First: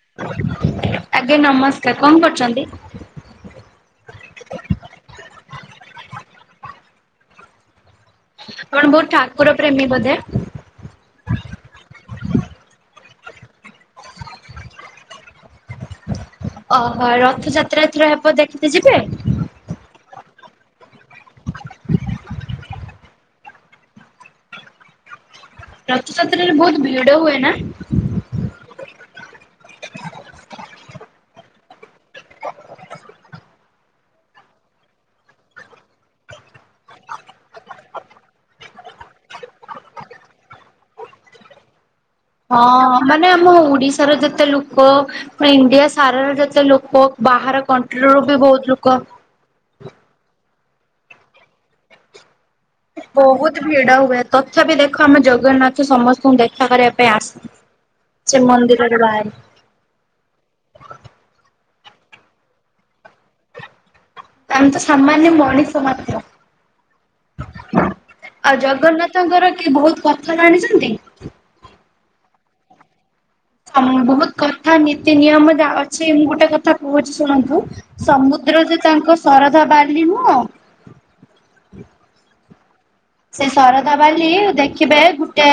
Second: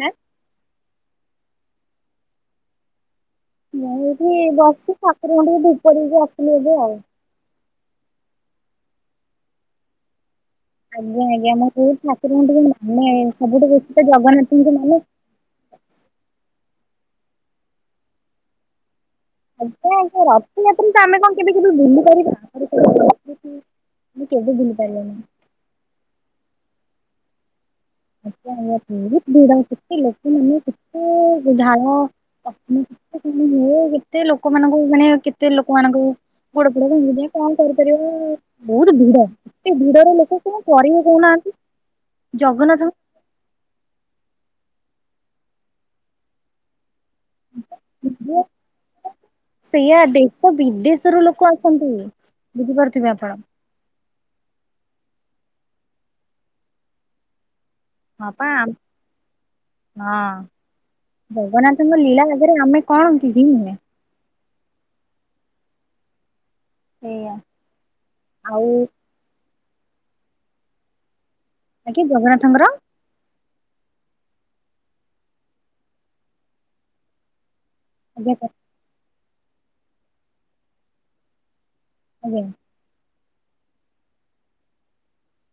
ଆଁ ଆଜ୍ଞା ନମସ୍କାର କଣ କରୁଛନ୍ତି? ମୁଁ ଏଠି ବସିଛି ଠାକୁରଙ୍କ ଟ ଭପରିକି ଆସିଲୁ ଏବେ ଆଉ। କଣ ବହୁ ଠାକୁର ପ୍ରେମୀ ବୋଧେ। ଆଜ୍ଞା ଆଜ୍ଞା ମୁଁ ବହୁତ୍ ଠକୁ ଟେ ମାନେ ସବୁଠୁ ବେଶୀ ତ ଜଗନ୍ନାଥଙ୍କୁ ମାନେ। ଓହୋ ରଥଯାତ୍ରା ଏଥରେ ହେବ ଦେଖତେ ଯିବେ? ଆଜ୍ଞା ଅତେ ରଥଯାତ୍ରା ତ ଆମେ କଣ କେବେ କେ ଭୁଲି ପାରିବା ଆ କେବେ ଭୁଲି ପାରିବନି। ରଥଯାତ୍ରରେ ବହୁତ ଭିଡ ହୁଏ ନା। ଆା ଆଜା ବହୁତ ଭିଡ କେତେ ଲୋକମାନେ କେତେ ଝାଳ ହୁଏ କେତେ ଲୋକମାନାନଙ୍କୁ ମାନେ କେତେ ଲୋକ ମଙ୍କୁ ପୋଡୋଡ ହ କଣ କରିପାରିବା ବହୁତ ଭିଡ ଏତେ ଭିଡର ଲୋକ କଣ ସରିବ କହୁନାହାନ୍ତି। ଜଗନ୍ନାଥଙ୍କୁ ହଁ ମାନେ ଆମ ଓଡ଼ିଶାର ଯେତେ ଲୋକ ପ ଇଣ୍ଡିଆ ସାରର ଯେତେ ଲୋକ ବାହାର କଣ୍ଟ୍ରି ରୁ ବି ବହୁତ ଲୋକ ସେଇଆା ଦେଶ ବିଦେଶରୁ ଲୋକ ଆସନ୍ତି ବୁଝିପାରୁଥିବେ ଆପଣ। ବହୁତ ଭିଡ ହୁଏ ତଥାପି ଦେଖ ଆମେ ଜ ଜଗନ୍ନାଥ ସମସ୍ତଙ୍କୁ ଦେଖା କରିବା ପାଇଁ ଆସ ହଁ ପା ହଁ ଜଗନ୍ନାଥ ତମ ଲୀଳା ଆଗରେ ଆମେ କଣ ହ ନୁହ୍ନେ। ଆମେ ତ ସାମାନ୍ୟ ମଣିଷ ମାତ୍ର। ସେଇଆ ଆଉ ଜଗନ୍ନାଥଙ୍କର ବହୁତ କଥା ଜାଣିଛନ୍ତି? ଆଜ୍ଞ୍ୟା ଜଗନ୍ନାଥଙ୍କର? ହ ବହୁତ କଥା ନୀତି ନିୟମ ଯ ଅଛି ମୁଁ ଗୋଟେ କଥା କହୁଛି ଶୁଣନ୍ତୁ। ଆଜ୍ଞା ସମୁଦ୍ର ଯେ ତାଙ୍କ। ଶରଧା ବାଲି ନୁଃ। [inaudible] ସେ ଶରଧା ବାଲି ଦେଖିବେ ଗୋଟେ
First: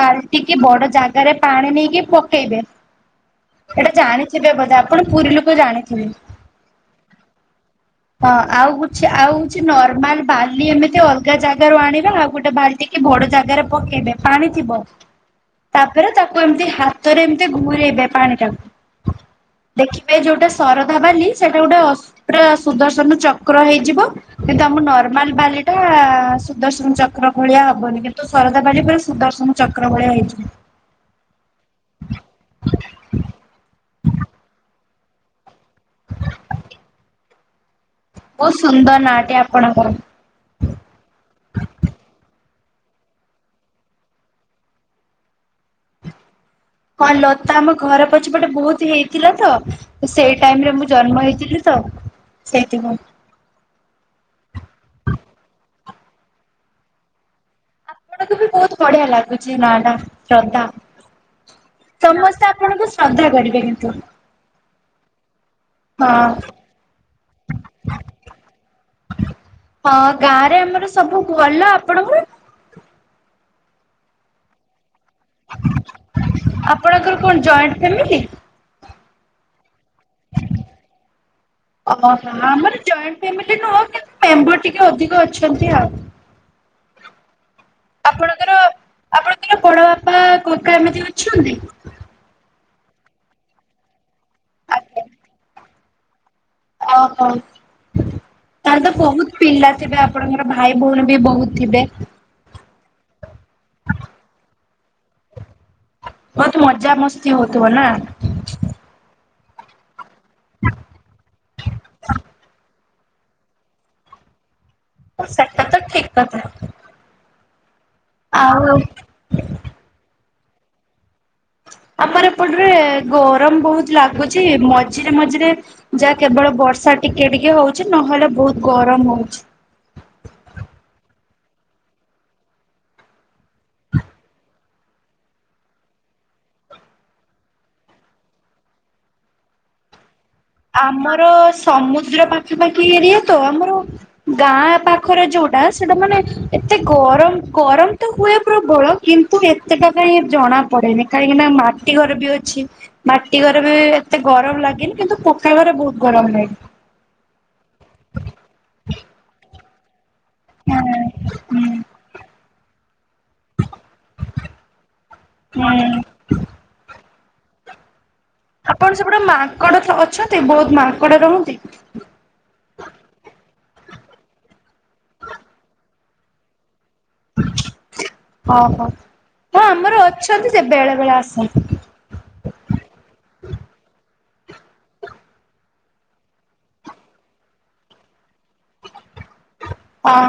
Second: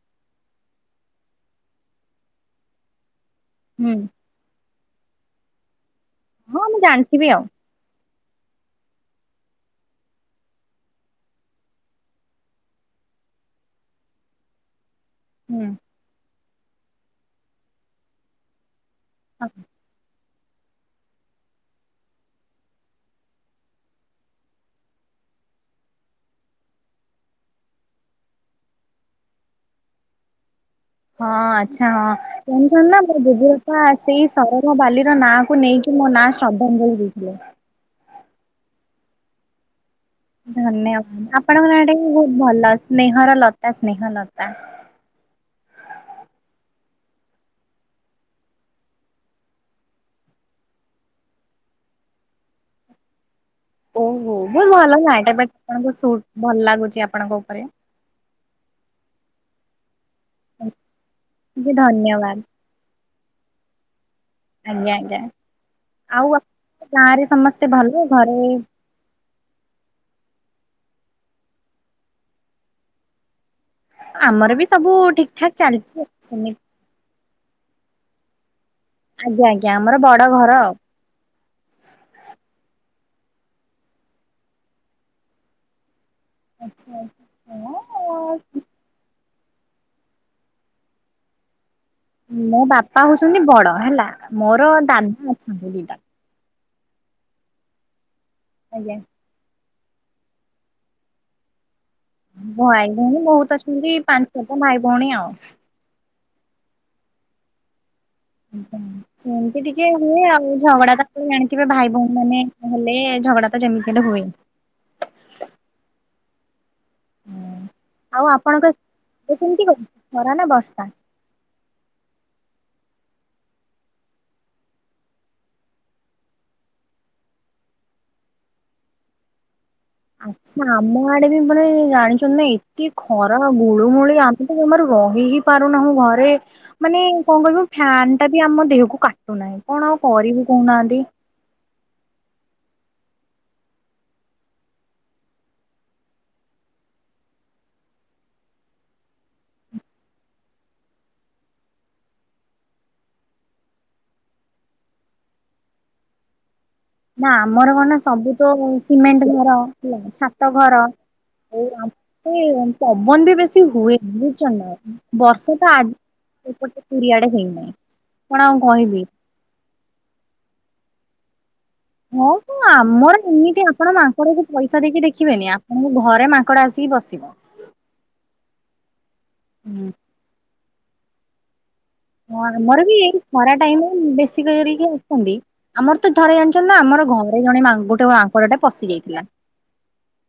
ବାଲ୍ଟି କି ବଡ ଜାଗାରେ ପାଣି ନେଇକି ପକେଇବେ ଏଟା ହୁଁ ଜାଣିଛେ ବଧେ ଆ ଆପଣ ପୁରୀ ଲୋକ ଜାଣିଥିବେ? ହଁ ମୁଁ ଜାଣିଥିବି ଆଉ। ହଁ ଆଉଛି ଆଉ ହଛି ନର୍ମାଲ ବାଲି ଏମିତି ଅଲଗା ଜାଗାରୁ ଆଣିବେ ଆଉ ଗୋଟେ ବାଲଟିେ ବଡ ଜାଗାରେ ପକେଇବେ ପାଣି ଥିବ। ହୁଁ। ତାପରେ ତାପ ଏମିତି ହାତରେ ଏମିତି ଘୁରେଇବେ ପାଣି ଟାକୁ ଦେଖିବେ ଯୋଉଠି ଗୋଟେ ଶରଧା ବାଲି ସେଇଟା ଗୋଟେ ଅସ୍ତ୍ର। ସୁଦର୍ଶନ ଚକ୍ର ହେଇଯିବ କିନ୍ତୁ ଆମ ନର୍ମାଲ ବାଲି ଟା ସୁଦର୍ଶନ ଚକ୍ର ଭଳିଆ ହବନି କିନ୍ତୁ ଶରଦା ବାଲି ପୁରା ସୁଦର୍ଶନ ଚକ୍ର ଭଳିଆ ହେଇଯିବ। ହଁ ଆଛା ହଁ ଜଣିଛ ନା ମୋ ଜେଜେବାପା ସେଇ ସହରର ବାଲି। ନାଁ କ ନେଇକି ମୋ ନାଁ ଶ୍ରଦ୍ଧାଞ୍ଜଳି ଦେଇଥିଲେ। ବହୁତ ସୁନ୍ଦର ନାଟେ ଆପଣଙ୍କର। ଧନ୍ୟବାଦ ଆପଣଙ୍କ ନାଁ ଟା ବି ବହୁତ ଭଲ ସ୍ନେହର ଲତା ସ୍ନେହ ଲତା। ହଁ ଲତା ଆମ ଘର ପଛପଟେ ବହୁତ ହେଇଥିଲା ତ ସେଇ ଟାଇମରେ ମୁଁ ଜନ୍ମ ହେଇଥିଲି ତ ସେଇଥିପାଇଁ। ଓହୋ ବ ଭଲ ନାଁ ବଟ ଆପଣଙ୍କୁ ଭଲ ଲାଗୁଛି ଆପଣଙ୍କ ଉପରେ। ଆପଣଙ୍କୁ ବି ବହୁତ ବଢିଆ ଲାଗୁଛି ନାଟା। ଶ୍ରଦ୍ଧା ଧନ୍ୟବାଦ। ସମସ୍ତେ ଆପଣଙ୍କୁ। [inaudible] କିିନ୍ତୁ। ଆଜ୍ଞା ଆଜ୍ଞା। ଆଉ [unintelligible] ଗାଁରେ ସମସ୍ତେ ଭଲ ଘରେ। ଆରେ ଆମର ସବୁ ଭଲ ଆପଣଙ୍କର? ଆମର ବି ସବୁ। ଠିକ ଠାକ ଚାଲିଛି। ଆପଣଙ୍କର କଣ ଜଏଣ୍ଟ ଫ୍ୟାମିଲି? ଆଜ୍ଞା ଆଜ୍ଞା। ଆଜ୍ଞା ଆମର ବଡ ଘର ଆଉ। ଫାମିଲି ନୁହଁ [unintelligible] କିନ୍ତୁ ମେମ୍ବର ଟିକେ ଅଧିକ ଅଛନ୍ତି ଆଉ। ଆଚ୍ଛା। ଆପଣଙ୍କର ଆଚ୍ଛା। ଆପଣଙ୍କର ବଡ ବାପା କକା ଏମିତି ଅଛନ୍ତି। ମୋ ବାପା ହଉଛନ୍ତି ବଡ ହେଲା। ମୋର ଦାଦା ଅଛନ୍ତି ଦି ଟା। ଓହୋ। ତାର ତ ଆଜ୍ଞା ବହୁତ ପିଲା। ଥିବେ ଆପଣଙ୍କର ଭାଇ ଭଉଣୀ ବି ବହୁତ ଥିବେ। ଭାଇ ଭଉଣୀ ବହୁତ ଅଛନ୍ତି। ପାଞ୍ଚ ଛଅଟା ଭାଇ ଭଉଣୀ ଆଉ। ବହୁତ ମଜା ମସ୍ତି ହଉଥିବ ନା। ସେମିତି ଟିକେ। ହଁ [unintelligible] ଆଉ ଝଗଡା ତା ଜାଣିଥିବେ ଭାଇ ଭଉଣୀ ମାନେ। ହେଲେ ଝଗଡା ତ ଯେମିତି ହେଲେ ହୁଏ। ସେଟା ତ ଠିକ କଥା। ଆଉ ଆପଣଙ୍କ କେମତି କହୁଛି [unintelligible] ଖରା ନା ବର୍ଷା। ଆମର ଏପଟରେ ଗରମ ବହୁତ ଲାଗୁଚି। ମଝିରେ ମଝିରେ ଯା କେବଳ ବର୍ଷା ଟିକେ ଟିକେ ହଉଛି। ନହେଲେ ବହୁତ ଗରମ ହଉଛି। ଆଚ୍ଛା। ମୋ ଆଡେ ବି ମାନେ ଜାଣିଛନ୍ତି ନା ଏତେ ଖରା ଗୁଳୁଗୁଳି ଆମେ ତ ଜମାରୁ ରହି ହି ପାରୁନାହୁଁ ଘରେ। ମାନେ କଣ କହିବୁ ଫ୍ୟାନ ଟା ବି ଆମ ଦେହକୁ କାଟୁନାହିଁ କଣ ଆଉ କରିବୁ କହୁନାହାନ୍ତି ଆମର ସମୁଦ୍ର ପାଖାପାଖି। ଏରିଆ ତ ଆମର ଗାଁ ପାଖରେ ଯୋଉଟା ସେଟା ମାନେ ଏତେ ଗରମ ଗରମ ତ ହୁଏ ପ୍ରବଳ। କିନ୍ତୁ, ଏତେଟା ପାଇଁ ଜଣା ପଡେନି କାହିଁକିନା ମାଟି ଘର ବି ଅଛି ମାଟି ଘର ବି ଏତେ ଗରମ ଲାଗେନି।, କିନ୍ତୁ ଖାଇବାରେ ବହୁତ ଗରମ ଲାଗ। ନା ଆମର କଣ ସବୁ ତ ସିମେଣ୍ଟ ଘର। ହେଛ [unintelligible] ଛାତ ଘର ହୁଁ [unintelligible] ପବନ ବି ବେଶୀ ହୁଏନା ବୁଝୁଛନା ବର୍ଷଟା ଆଜି ହୁଁ। ଏପଟେ ପୁରୀ ଆଡେ ହେଇନି। ଆପଣ ସେପଟେ ମାଙ୍କଡ ଅଛନ୍ତି ବହୁତ। ମାଙ୍କଡ ରୁହନ୍ତି। ହଁ ତ ଆମର ଏମିତି ଆପଣ ମାଙ୍କଡକୁ ପଇସା ଦେଇକି ଦେଖିବେନି ଆପଣଙ୍କ ଘରେ ମାଙ୍କଡ ଆସ ସି ବସିବ। ଓହୋ। ହଁ ଆମର ଅଛନ୍ତି। ସେ ବେଳେବେେଳେ ଆସନ୍ତି। ହଁ ଆମର ବି ଏଇ ଖରା ଟାଇମ ବେଶୀ କରିକି ଆସିନ୍ତି। ଆମର ତ ଥରେ ଜାଣିଛନ୍ତି ନା ଆମର ଘରେ ଜଣେ ଗୋଟେ ମାଙ୍କଡ଼ ଟେ ପଶି ଯାଇଥିଲା। ହଁ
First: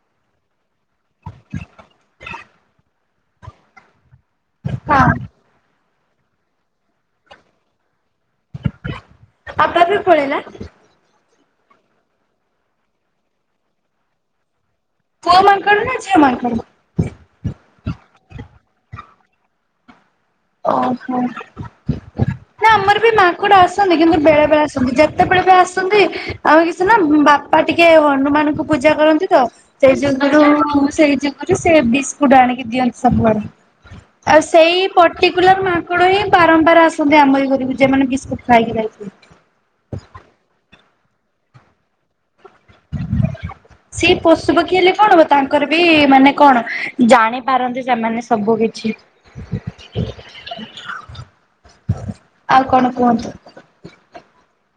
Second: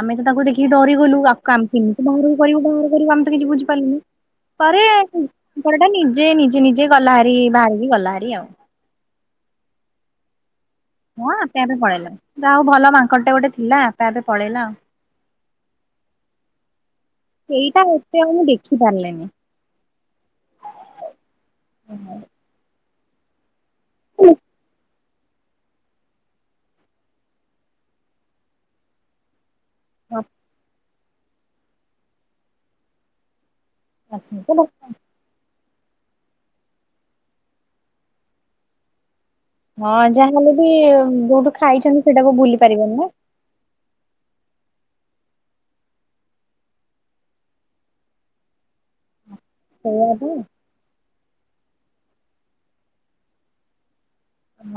ଆମେ ତ ତାକୁ ଦେଖି ଡରି ଗଲୁ କ [unintelligible] ଆମେ କେମିତି ବାହାରକୁ କରିବୁ ବାହାର କରିବୁ ଆମେ ସେ କିଛି ବୁଝିପାରିଲେନି। ପରେ ହଁ। [unintelligible] ନିଜେ ନିଜେ ନିଜେ ଗଲା ହରି ବାହାରିକି ଗଲା ଆପେ ଆପେ ପଳେଇଲା। ହଁ ଆପେ ଆପେ ପଳେଇଲା ଯାହା ହୋଉ ଭଲ ମାଙ୍କଡଟେ ଗୋଟେ ଥିଲା ଆପେ ଆପେ ପଳେଇଲା ଆଉ। ପୁଅ ମାଙ୍କଡ଼ ନା ଝିଅ ମାଙ୍କଡ। ଏଇଟା ଏତେ ଆଉ ଦେଖି ପାରିଲିନି। ଓଃହୋ ନା ଆମର ଏଇ ମାଙ୍କଡ଼ ଆ ଆସନ୍ତି କିନ୍ତୁ ବେଳେବେଳେ ଆସନ୍ତି କେତେବେଳେ ବି ଆସନ୍ତି ଆଉ କିଛି ନା ବାପା ଟିକେ ହନୁମାନଙ୍କୁ ପୂଜା କରନ୍ତି ତ। ସେଇ [inaudible] ସେଇ ଯୋଗୁରୁ ସେ ବିସ୍କୁଟ ଆଣିକି ଦିଅନ୍ତି ସବୁଆଡେ। [inaudible] ମାଙ୍କଡ ହିଁ ବାରମ୍ବାର ଆସନ୍ତି ଆମ ଏଇ ଘରକୁ ଯୋଉମାନେ ବିସ୍କୁଟ ଖାଇକି ଯାଇଥି ହଁ ଯାହାହେଲେ ବି ଯୋଉଠୁ ଖାଇଛନ୍ତି ସେଟାକୁ ଭୁଲି ପାରିବେନି ନା। ସେ ପଶୁପକ୍ଷୀ ହେଲେ କଣ ହବ ତାଙ୍କର ବି ମାନେ କଣ ଜାଣିପାରନ୍ତି ସେମାନେ ସବୁ କିଛି। ସେଇଆ ବି। ଆଉ କଣ କୁହନ୍ତୁ।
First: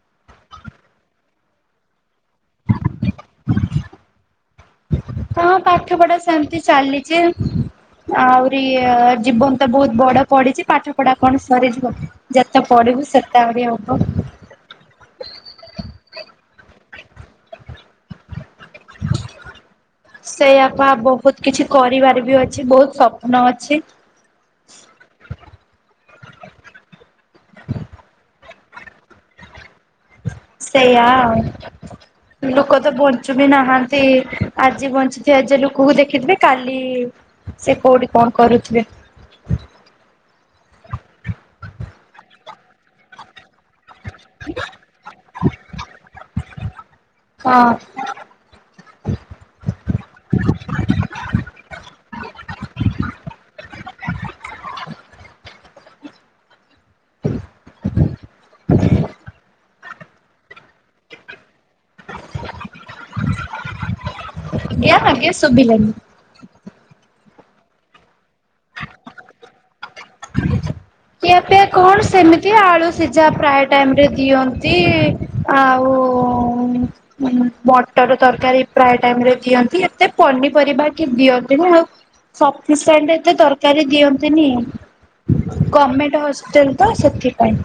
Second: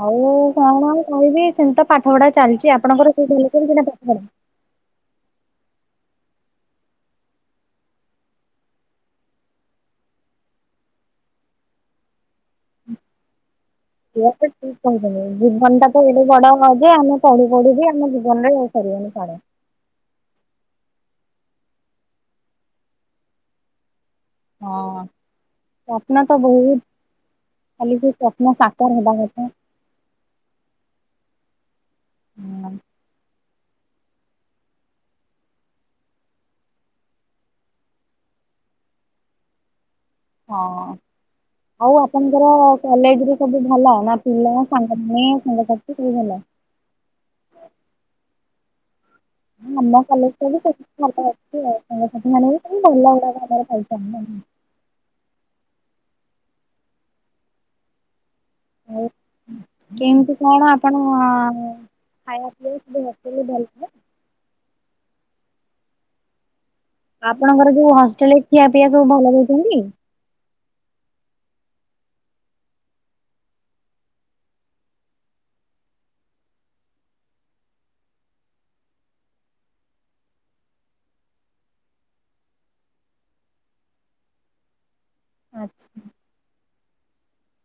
ଆଉ କଣ ଆଉ କହିବି ସେମିତି ତ ପାଠପଢା ଚାଲିଛି ଆପଣଙ୍କର ସେ ଯୋଉ ଚାଲିଛି ନା ପାଠ ପଢା। ହଁ ପାଠ ପଢା ସେମିତି ଚାଲିଛି ଆହୁରି ଜୀବନ ତ ବହୁତ ବଡ ପଡିଛି ପାଠ ପଢା କଣ ସରିଯିବ ଯେତେ ପଢିବୁ ସେତେ ଆହୁରି ହଉ ଏଇଆତ ଠିକ୍ କହିଛନ୍ତି ଜୀବନଟା ଏଠୁ ବଡ ହ ଯେ ଆମେ ପଢି ପଢି ବି ଆମ ଜୀବନରେ ଆ ସିବନି ସେଇଆପା ବହୁତ କିଛି କରିବାର ବି ଅଛି ବହୁତ ସ୍ୱପ୍ନ ଅଛି। ନା ତ ବହୁତ। ଖାଲି ଯୋଉ ନା ସାକାର ହେବା ଦରକାର। ସେଇଆ ଆଉ। ହୁଁ। ଲୋକ ତ ବଞ୍ଚି। ବି ନାହାନ୍ତି ଆଜି ବଞ୍ଚିଥିବେ ଆ ଯେ ଲୋକକୁ ଦେଖିଥିବେ କାଲି ସେ କୋଉଠି କଣ କରୁଥିବେ। ହଁ ଆଉ ଆପଣଙ୍କର କଲେଜ ର ସବୁ ଭଲ। ପିଲ ସାଙ୍ଗ ସାଙ୍ଗସାଥୀ ସବୁ ଭଲ। ହଁ ଆଜ୍ଞା ହଁ ଆମ କଲେଜରେ ବି ସେମିତି ଭଲ ଅଛି ଆଉ ହଁ। [inaudible] ହଉ ହୁଁ। କେମିତି କଣ ଆପଣ ଖାଇବା ପିଇବା ଦେହ ସବୁ ଭଲ ତ। ଆଜ୍ଞା ଆଜ୍ଞା ସୁଭି ଲନି। ଆପଣଙ୍କର ଯୋଉ ହଷ୍ଟେଲରେ ଖିଆ ପିଇଆ ସବୁ ଭଲ ଦେଉଛନ୍ତି। ଖିଆ ପିଆ କଣ ସେମିତି ଆଳୁ ସିଝା ପ୍ରାୟ ଟାଇମ ରେ ଦିଅନ୍ତି ଆଉ ମଟର ତରକାରୀ ପ୍ରାୟ ଟାଇମରେ ଦିଅନ୍ତି ଏତେ ପନିପରିବା କି ଦିଅନ୍ତିନି ଆଉ ସିଣ୍ଟ ଏତେ ତରକାରୀ ଦିଅନ୍ତିନି। Government hospital. ତ ସେଥି ପାଇଁ।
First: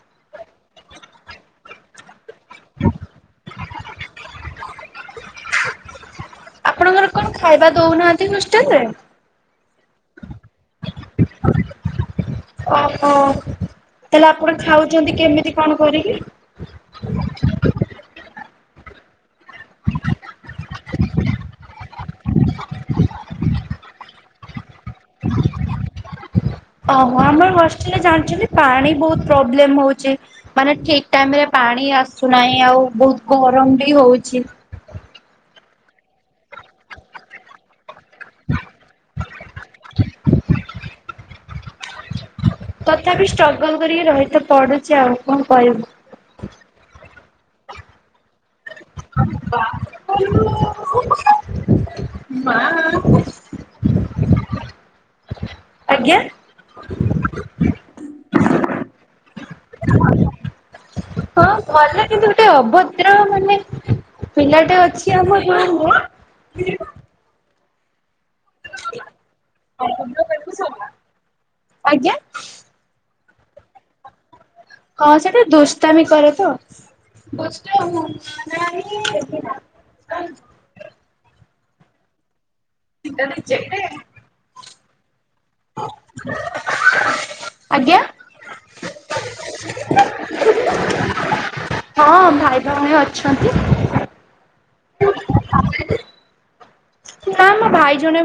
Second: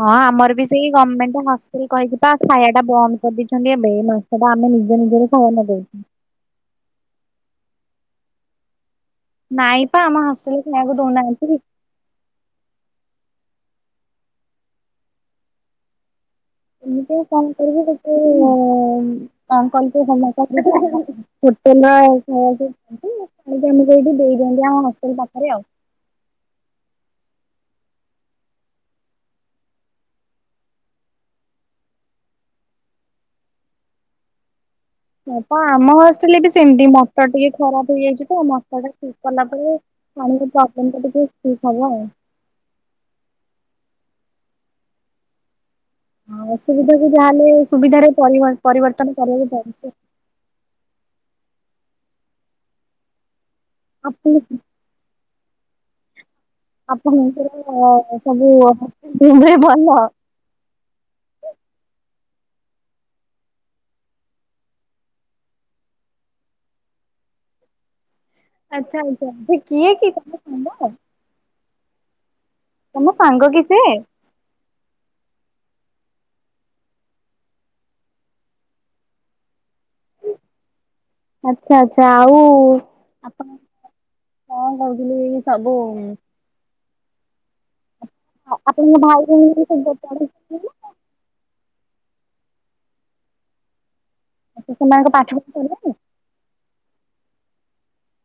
ହଁ ଆମର ବି ସେଇ ଗଭଣମେଣ୍ଟ ହଷ୍ଟେଲ କହି। ତା ଛାୟା ଟା ବନ୍ଦ କରିଦେଇଛନ୍ତି। ମେ ମାସ ଟା ଆମେ ନିଜ ନିଜରେ ପାଳନ କରୁଛୁ। ଆପଣଙ୍କର କଣ ଖାଇବା ଦଉନାହାନ୍ତି ହୋଷ୍ଟେଲ ରେ। ନାଇଁ ପା ଆମ ହଷ୍ଟେଲ। ନଇବେ ଦେଉନାହାନ୍ତି। ଓହୋ ତାହେଲେ ଆପଣ ଖାଉଛନ୍ତି କେମିତି କଣ କରିକି? ଏମିତିଆଉ କଣ କରିବୁ କେତେ। [unintelligible] ଦେଇଦିଅନ୍ତି ଆମ ହଷ୍ଟେଲ ପାଖରେ। ହ ଆମର ବସିରେ ଜାଣିଛନ୍ତି ପାଣି ବହୁତ ପ୍ରୋବ୍ଲେମ ହଉଛି ମାନେ ଠିକ ଟାଇମ ରେ ପାଣି ଆସୁନାହିଁ ଆଉ ବହୁତ ଗରମ ବି ହଉଛି। ବାପା ଆମ ହଷ୍ଟେଲ ବି ସେମିତି ମଟ ଟିକେ ଖରାପ। ଇଯାଇଛି ତ ମସଲା ଟା ଠିକ କଲା ପରେ ପାଣିର ପ୍ରୋବ୍ଲେମା ଟିକେ ଠିକ ହବ ଆଉ। ରହିତ ପଡୁଛି ଆଉ କଣ କହିବୁ। ହଁ ଅସୁବିଧା କ ଯାହାେଲେ। ସୁବିଧାରେ। ପରିବ ପରିବର୍ତ୍ତନ କରିବାକୁ ପଡୁଛି। [inaudible] ମା। ଆପଣ। ଆଜ୍ଞା। ଆପଣଙ୍କୁ [unintelligible] ସବୁ [unintelligible] ହଁ ଭଲ କିନ୍ତୁ ଗୋଟେ ଅଭଦ୍ର ମାନେ ପିଲାଟେ ଅଛି ଆମ ଗାଁରେ ଆଚ୍ଛା ଆଚ୍ଛା ସେ କିଏ କି ଅଭଦ୍ର ତମ ତାକୁ ସଭା। ସାଙ୍ଗ? ଆଜ୍ଞା। ମୋ ସାଙ୍ଗ କି ସେ ହଁ ସେଇଠା ଦୁଷ୍ଟାମୀ କରେ ତ ଆଚ୍ଛା ଆଛା ଆଉ ଆପଣ କଣ କର [inaudible] ସବୁ ଆଜ୍ଞା। ଆପଣଙ୍କ ଭାଇ ଭଉଣି [inaudible] ହଁ ଭାଇ ଭଉଣୀ ଅଛନ୍ତି। ଆଛା ସେମାନଙ୍କ ପାଠ ପଢା ସରିଲାଣି? ନା ମୋ ଭାଇ ଜଣେ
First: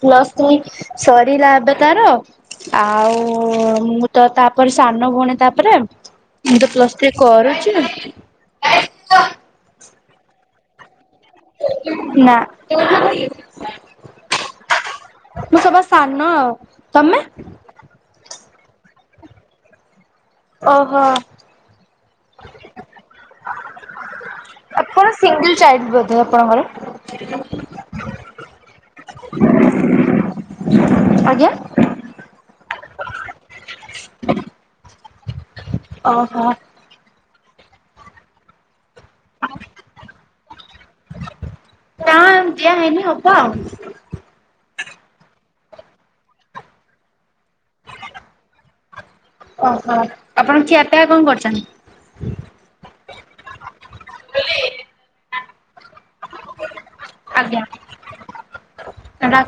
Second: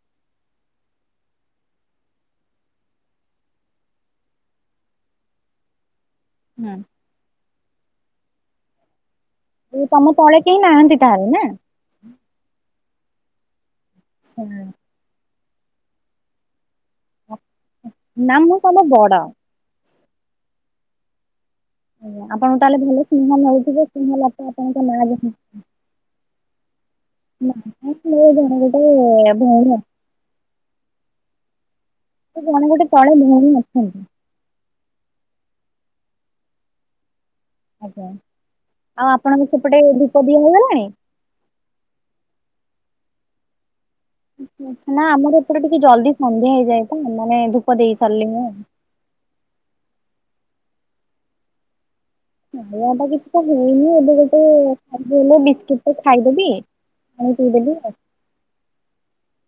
ପ୍ଲସ ଥ୍ରୀ ସରିଲା ଏବେ ତାର ଆଉ-ଉ-ଉ-ଉ ମୁଁ ତ ତାପରେ ସାନ ଭଉଣୀ ତାପରେ। ମୁଁ ପ୍ଲସ୍ ଥ୍ରୀ କରେ। [inaudible] ତମ ତଳେ କେହି ନାହାନ୍ତି ତାହେଲେ। ନା? ନା। ହୁଁ। ମୁଁ ସବା ସାନ। ଆଉ ତମେ? ନା ମୁଁ ସବା ବଡ଼। ଓହୋ। ଆପଣଙ୍କୁ ତାହେଲେ ଭଲ ସିଂଗନାଲ ମିଳୁଥିବ ସିଂଗନାଲ ଆପଣଙ୍କ ଆପଣ ନାଁ ଯ ସିଙ୍ଗଲ ଚାଇଲ୍ଡ ବୋଧେ ଆପଣଙ୍କର? ଜଣେ ଗୋଟେ ଭଉଣୀ ଆଜ୍ଞା ସେ ଜଣେ ଗୋଟେ ତଳେ ଭଉଣୀ ଅଛନ୍ତି। ଓହୋ। ଆଜ୍ଞା। ଆଉ ଆପଣଙ୍କ ସେପଟେ ଦୀପ ଦିଆ ହେଇଗଲାଣି? ନା ଦିଆ ହେଇନି ହବ ଆଉ। ଛା ନା ଆମର ଏପରେ ଟିକେ ଜଲଦି ସନ୍ଧ୍ୟା ହେଇଯାଏ ତ ମାନେ ଧୂପ ଦେଇ ସାରିଲେଣି। ଓହୋ ଆପଣ ଖିଆ ପିଆ କଣ କରୁଛନ୍ତି? ନଟା କିଛି ତ ହେଇନି ଏବେ ଗୋଟେ ଖାଲି ହେଲା ବି ଖାଇଦେବି ପାଣି ଆଜ୍ଞା ପିଇଦେବି ଆଉ।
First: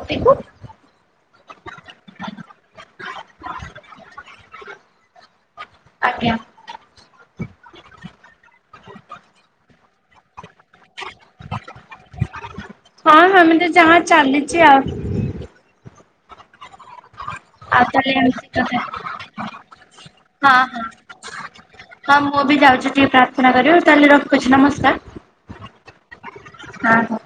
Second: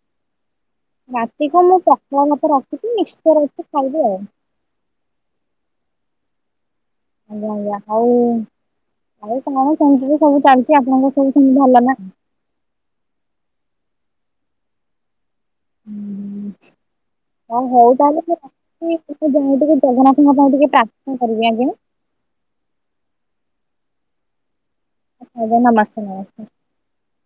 [unintelligible] ରାତିକ ମୁଁ ପଖାଳ ଭାତ ମିକ୍ସଚାର ଅଛି ଖାଇ ଵି ଆଉ। ଆଜ୍ଞା। ଆଜ୍ଞା ଆଜ୍ଞ ହଉ ଆଉ କଣ ସେତିରେ ସବୁ ଚାଲି। ଆପଣଙ୍କ ସବୁ ଭଲ। ହଁ ହଁ ଏମିତି ଯାହା ଚାଲିଛି ଆଉ। ହୁଁ। ଆଉ ହଉ ତାହେଲେ ମୁଁ ମୁଁ ଯାଇ ଟିକେ ଜଗନ୍ନାଥଙ୍କ ପାଇଁ ହଁ ଟିକେ ହଁ ପ୍ରାର୍ଥନା କରିବି ଆଜ୍ଞା। ତାେଲେ ରଖୁଛି ନାେ। ଞ ନମସ୍କାର ନମସ୍କାର। ହଁ ହଁ।